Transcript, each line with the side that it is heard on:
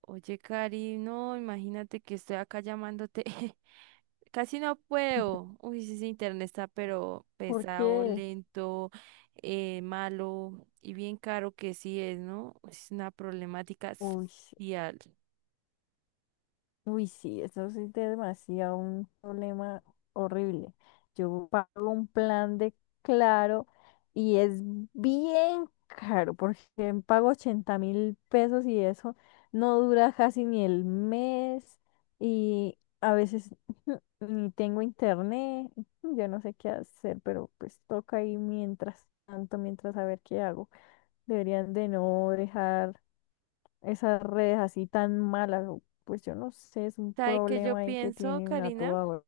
right: Oye, Cari, no, imagínate que estoy acá llamándote. Casi no puedo. Uy, sí, ese internet está pero pesado,
left: Porque,
right: lento, malo y bien caro que sí es, ¿no? Es una problemática
left: uy,
right: social.
left: uy, sí, eso sí es demasiado un problema horrible. Yo pago un plan de Claro y es bien caro, porque pago 80.000 pesos y eso no dura casi ni el mes y a veces ni tengo internet. Yo no sé qué hacer, pero pues toca ahí mientras tanto, mientras a ver qué hago. Deberían de no dejar esas redes así tan malas, pues yo no sé, es un
right: ¿Sabe qué yo
left: problema ahí que
right: pienso,
left: tienen a
right: Karina?
left: toda hora.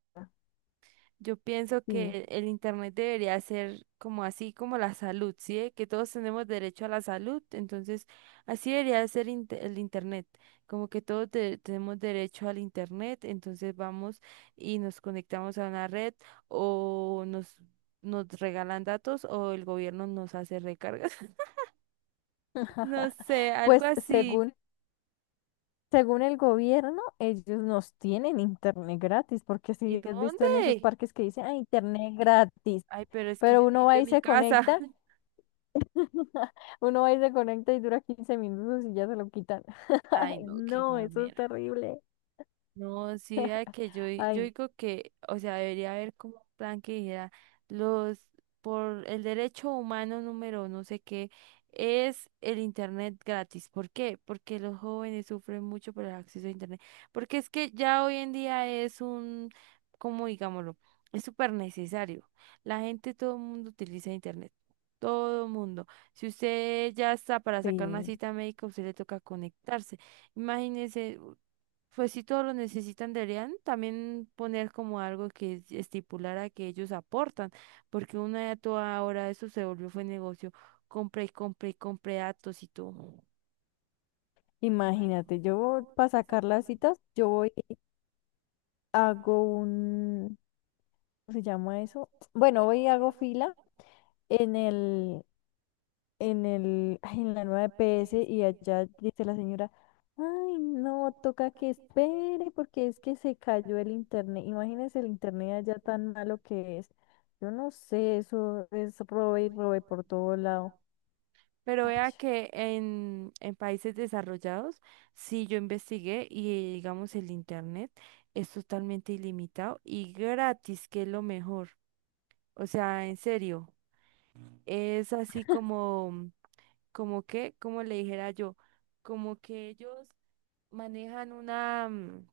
right: Yo pienso
left: Dime.
right: que el internet debería ser como así como la salud, ¿sí? de que todos tenemos derecho a la salud, entonces así debería ser el internet, como que todos tenemos derecho al internet, entonces vamos y nos conectamos a una red o nos regalan datos o el gobierno nos hace recargas. No sé, algo
left: Pues
right: así.
left: según, según el gobierno, ellos nos tienen internet gratis, porque
right: ¿Y
left: si has visto en esos
right: dónde?
left: parques que dicen, ah, internet gratis,
right: Ay, pero es que yo
left: pero uno
right: necesito
left: va
right: en
left: y
right: mi
left: se
right: casa.
left: conecta, uno va y se conecta y dura 15 minutos y ya se lo quitan.
right: Ay,
left: Ay,
right: no, qué
left: no,
right: mal.
left: eso es terrible.
right: No, sí, a que yo, yo
left: Ay,
right: digo que, o sea, debería haber como un plan que dijera, los, por el derecho humano número no sé qué, es el internet gratis. ¿Por qué? Porque los jóvenes sufren mucho por el acceso a internet. Porque es que ya hoy en día es un, como digámoslo, es súper necesario. La gente, todo el mundo utiliza internet. Todo el mundo. Si usted ya está para sacar una
left: sí.
right: cita médica, usted le toca conectarse. Imagínese. Pues si todos lo necesitan, deberían también poner como algo que estipulara que ellos aportan, porque una de a toda hora eso se volvió fue negocio, compra y compra y compra datos y todo.
left: Imagínate,
right: Imagínate,
left: yo
right: yo
left: para
right: para
left: sacar las
right: sacarla,
left: citas, yo
right: yo
left: voy, y hago
right: hago
left: un, ¿cómo se llama
right: eso.
left: eso? Bueno,
right: Bueno,
left: hoy
right: hoy
left: hago
right: hago
left: fila
right: fija,
left: en el, ay, en
right: ay,
left: la
right: la
left: nueva
right: nueva
left: EPS
right: EPS,
left: y
right: y es,
left: allá dice la señora, ay, no,
right: no,
left: toca
right: toca
left: que
right: que espera,
left: espere porque es que se cayó el
right: ayuda,
left: internet. Imagínense el internet allá tan malo que es. Yo no sé, eso es robe y
right: voy
left: robe
right: con
left: por
right: el.
left: todo lado.
right: Pero
left: Ay,
right: vea que en países desarrollados, sí yo investigué y digamos el internet es totalmente ilimitado y gratis, que es lo mejor. O sea, en serio, es así como, como que, como le dijera yo, como que ellos manejan una,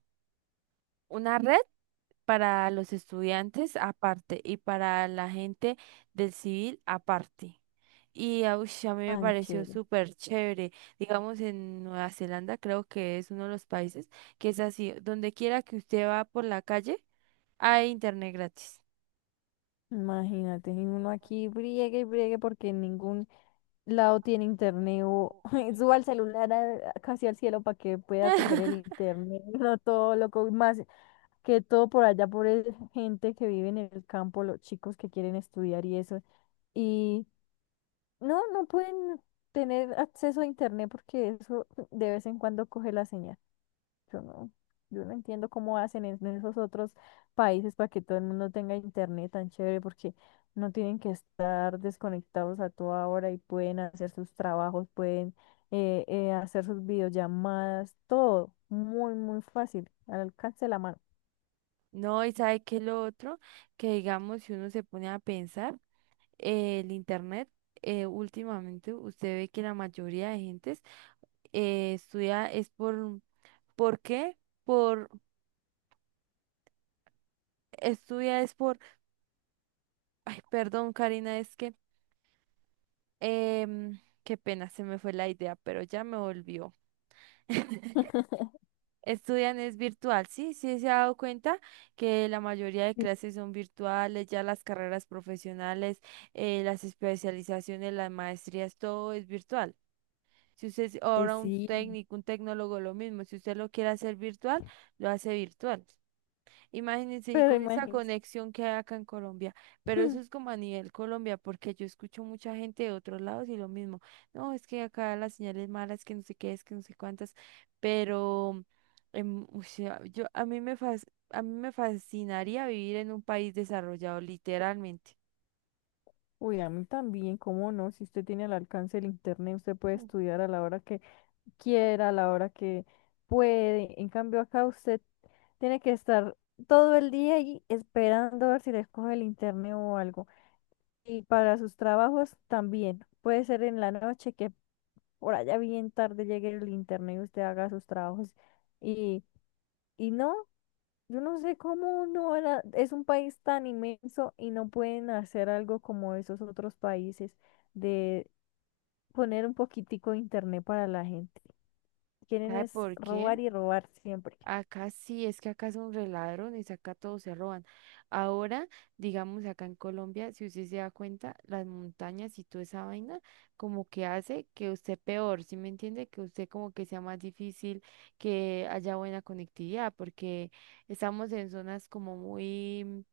right: una red. Para los estudiantes aparte y para la gente del civil aparte. Y ah, ush, a mí me
left: tan
right: pareció
left: chévere.
right: súper chévere. Digamos, en Nueva Zelanda creo que es uno de los países que es así. Donde quiera que usted va por la calle, hay internet gratis.
left: Imagínate, y uno aquí briegue y briegue porque ningún lado tiene internet o suba el celular casi al cielo para que pueda coger el internet, no todo loco, y más que todo por allá, por gente que vive en el campo, los chicos que quieren estudiar y eso, y no, no pueden tener acceso a internet porque eso de vez en cuando coge la señal. Yo no, yo no entiendo cómo hacen en esos otros países para que todo el mundo tenga internet tan chévere, porque no tienen que estar desconectados a toda hora y pueden hacer sus trabajos, pueden hacer sus videollamadas, todo muy, muy fácil, al alcance de la mano.
right: No, y sabe que lo otro, que digamos, si uno se pone a pensar, el internet, últimamente usted ve que la mayoría de gentes estudia es ¿por qué? Por, estudia es por, ay, perdón, Karina, es que, qué pena, se me fue la idea, pero ya me volvió. Estudian es virtual, sí, sí se ha dado cuenta que la mayoría de
left: Sí,
right: clases son virtuales, ya las carreras profesionales, las especializaciones, las maestrías, todo es virtual. Si usted es
left: pues
right: ahora un
left: sí.
right: técnico, un tecnólogo, lo mismo, si usted lo quiere hacer virtual, lo hace virtual. Imagínense, y
left: Pero
right: con esa
left: imagínense.
right: conexión que hay acá en Colombia, pero eso es como a nivel Colombia, porque yo escucho mucha gente de otros lados y lo mismo, no, es que acá las señales malas, que no sé qué es, que no sé cuántas, pero o sea, yo, a mí me fascinaría vivir en un país desarrollado, literalmente.
left: Uy, a mí también, ¿cómo no? Si usted tiene al alcance el internet, usted puede
right: Mm.
left: estudiar a la hora que quiera, a la hora que puede. En cambio, acá usted tiene que estar todo el día ahí esperando a ver si les coge el internet o algo. Y para sus trabajos también. Puede ser en la noche que por allá bien tarde llegue el internet y usted haga sus trabajos. Y, y no, yo no sé cómo no es un país tan inmenso y no pueden hacer algo como esos otros países de poner un poquitico de internet para la gente. Quieren
right: ¿Sabe
left: es
right: por qué?
left: robar y robar siempre.
right: Acá sí, es que acá son re ladrones, acá todos se roban. Ahora, digamos acá en Colombia, si usted se da cuenta, las montañas y toda esa vaina, como que hace que usted peor, ¿sí me entiende? Que usted como que sea más difícil, que haya buena conectividad, porque estamos en zonas como muy,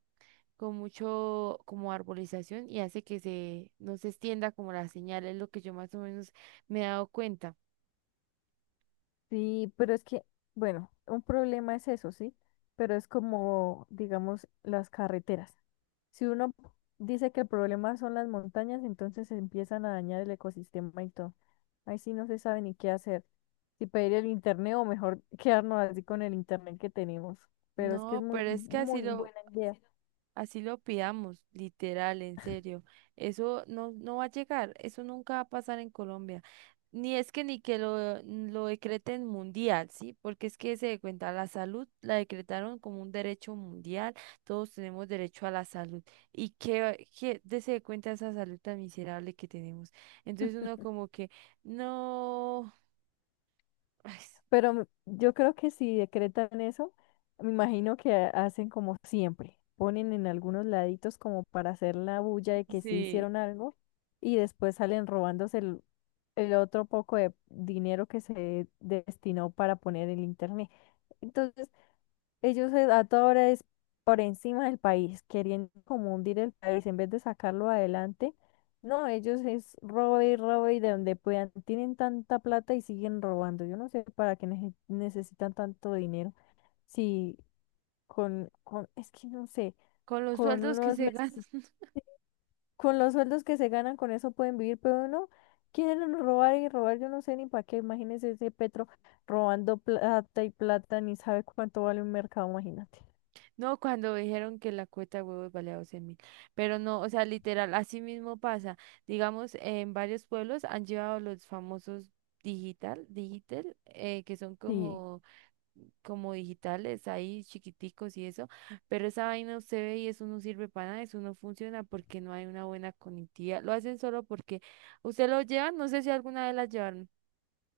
right: con mucho, como arbolización y hace que se, no se extienda como la señal, es lo que yo más o menos me he dado cuenta.
left: Sí, pero es que, bueno, un problema es eso, ¿sí? Pero es como, digamos, las carreteras. Si uno dice que el problema son las montañas, entonces se empiezan a dañar el ecosistema y todo. Ahí sí no se sabe ni qué hacer. Si pedir el internet o mejor quedarnos así con el internet que tenemos. Pero es que es
right: No,
left: muy,
right: pero es que así
left: muy
right: lo,
left: buena idea.
right: Así lo pidamos, literal, en serio. Eso no, no va a llegar, eso nunca va a pasar en Colombia. Ni es que ni que lo decreten mundial, ¿sí? Porque es que se de cuenta, la salud la decretaron como un derecho mundial, todos tenemos derecho a la salud. ¿Y qué, qué de se de cuenta esa salud tan miserable que tenemos? Entonces uno como que, no, ay,
left: Pero yo creo que si decretan eso, me imagino que hacen como siempre, ponen en algunos laditos como para hacer la bulla de que sí
right: sí,
left: hicieron algo y después salen robándose el, otro poco de dinero que se destinó para poner el internet. Entonces, ellos a toda hora es por encima del país, queriendo como hundir el país en vez de sacarlo adelante. No, ellos es robo y robo y de donde puedan. Tienen tanta plata y siguen robando. Yo no sé para qué necesitan tanto dinero. Si es que no sé,
right: con los
left: con
right: sueldos que
left: unos
right: se
left: meses,
right: gastan.
left: con los sueldos que se ganan, con eso pueden vivir, pero no, quieren robar y robar. Yo no sé ni para qué. Imagínense ese Petro robando plata y plata, ni sabe cuánto vale un mercado, imagínate.
right: No, cuando dijeron que la cuota de huevos valía 12 mil. Pero no, o sea, literal, así mismo pasa. Digamos, en varios pueblos han llevado los famosos digital, digital, que son
left: Sí.
right: como, digitales ahí, chiquiticos y eso. Pero esa vaina usted ve y eso no sirve para nada, eso no funciona porque no hay una buena conectividad. Lo hacen solo porque usted lo lleva, no sé si alguna vez la llevaron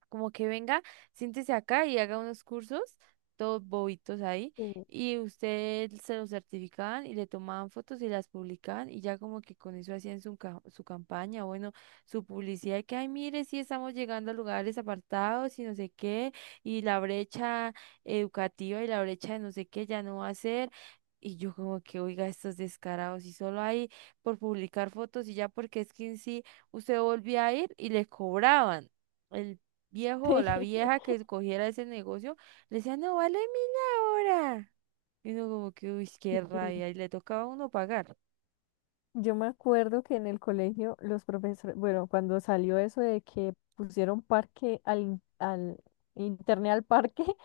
right: como que venga, siéntese acá y haga unos cursos, todos bobitos ahí, y usted se los certificaban y le tomaban fotos y las publicaban y ya como que con eso hacían su campaña, bueno, su publicidad, y que, ay, mire, sí estamos llegando a lugares apartados y no sé qué, y la brecha educativa y la brecha de no sé qué ya no va a ser. Y yo como que, oiga, estos descarados, y solo ahí por publicar fotos y ya porque es que en sí usted volvía a ir y le cobraban. El viejo o la vieja que cogiera ese negocio, le decía, no vale mil ahora. Y uno como que, uy, qué rabia, y le tocaba a uno pagar.
left: Yo me acuerdo que en el colegio los profesores, bueno, cuando salió eso de que pusieron parque al, al internet al parque,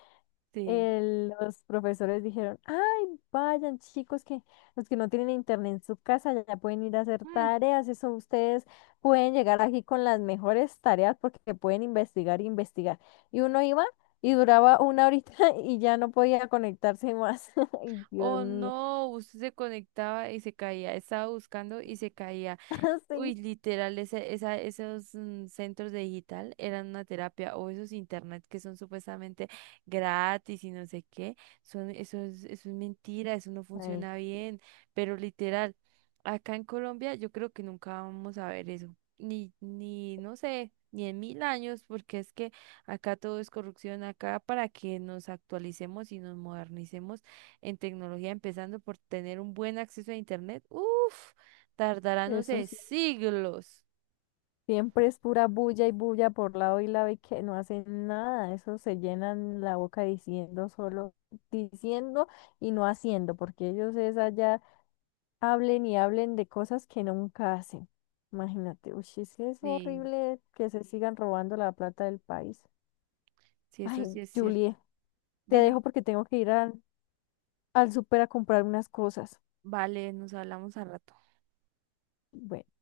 right: Sí.
left: los profesores dijeron, ay, vayan chicos, que los que no tienen internet en su casa ya pueden ir a hacer
right: Mm,
left: tareas, eso ustedes pueden llegar aquí con las mejores tareas porque pueden investigar e investigar. Y uno iba y duraba una horita y ya no podía conectarse más. Ay, Dios
right: O
left: mío.
right: no, usted se conectaba y se caía, estaba buscando y se caía.
left: Sí.
right: Uy, literal, esos centros de digital eran una terapia o esos internet que son supuestamente gratis y no sé qué, son, eso es mentira, eso no
left: Ay,
right: funciona bien, pero literal, acá en Colombia yo creo que nunca vamos a ver eso, ni, no sé, ni en mil años, porque es que acá todo es corrupción, acá para que nos actualicemos y nos modernicemos en tecnología, empezando por tener un buen acceso a internet, uff. Tardará, no
left: eso
right: sé,
left: sí,
right: siglos.
left: siempre es pura bulla y bulla por lado y lado y que no hacen nada. Eso se llenan la boca diciendo solo, diciendo y no haciendo, porque ellos es allá hablen y hablen de cosas que nunca hacen. Imagínate, uy, es que es
right: Sí,
left: horrible que se sigan robando la plata del país.
right: sí, eso sí
left: Ay,
right: es cierto.
left: Julie, te
right: Dime.
left: dejo porque tengo que ir al, súper a comprar unas cosas.
right: Vale, nos hablamos al rato.
left: Bueno.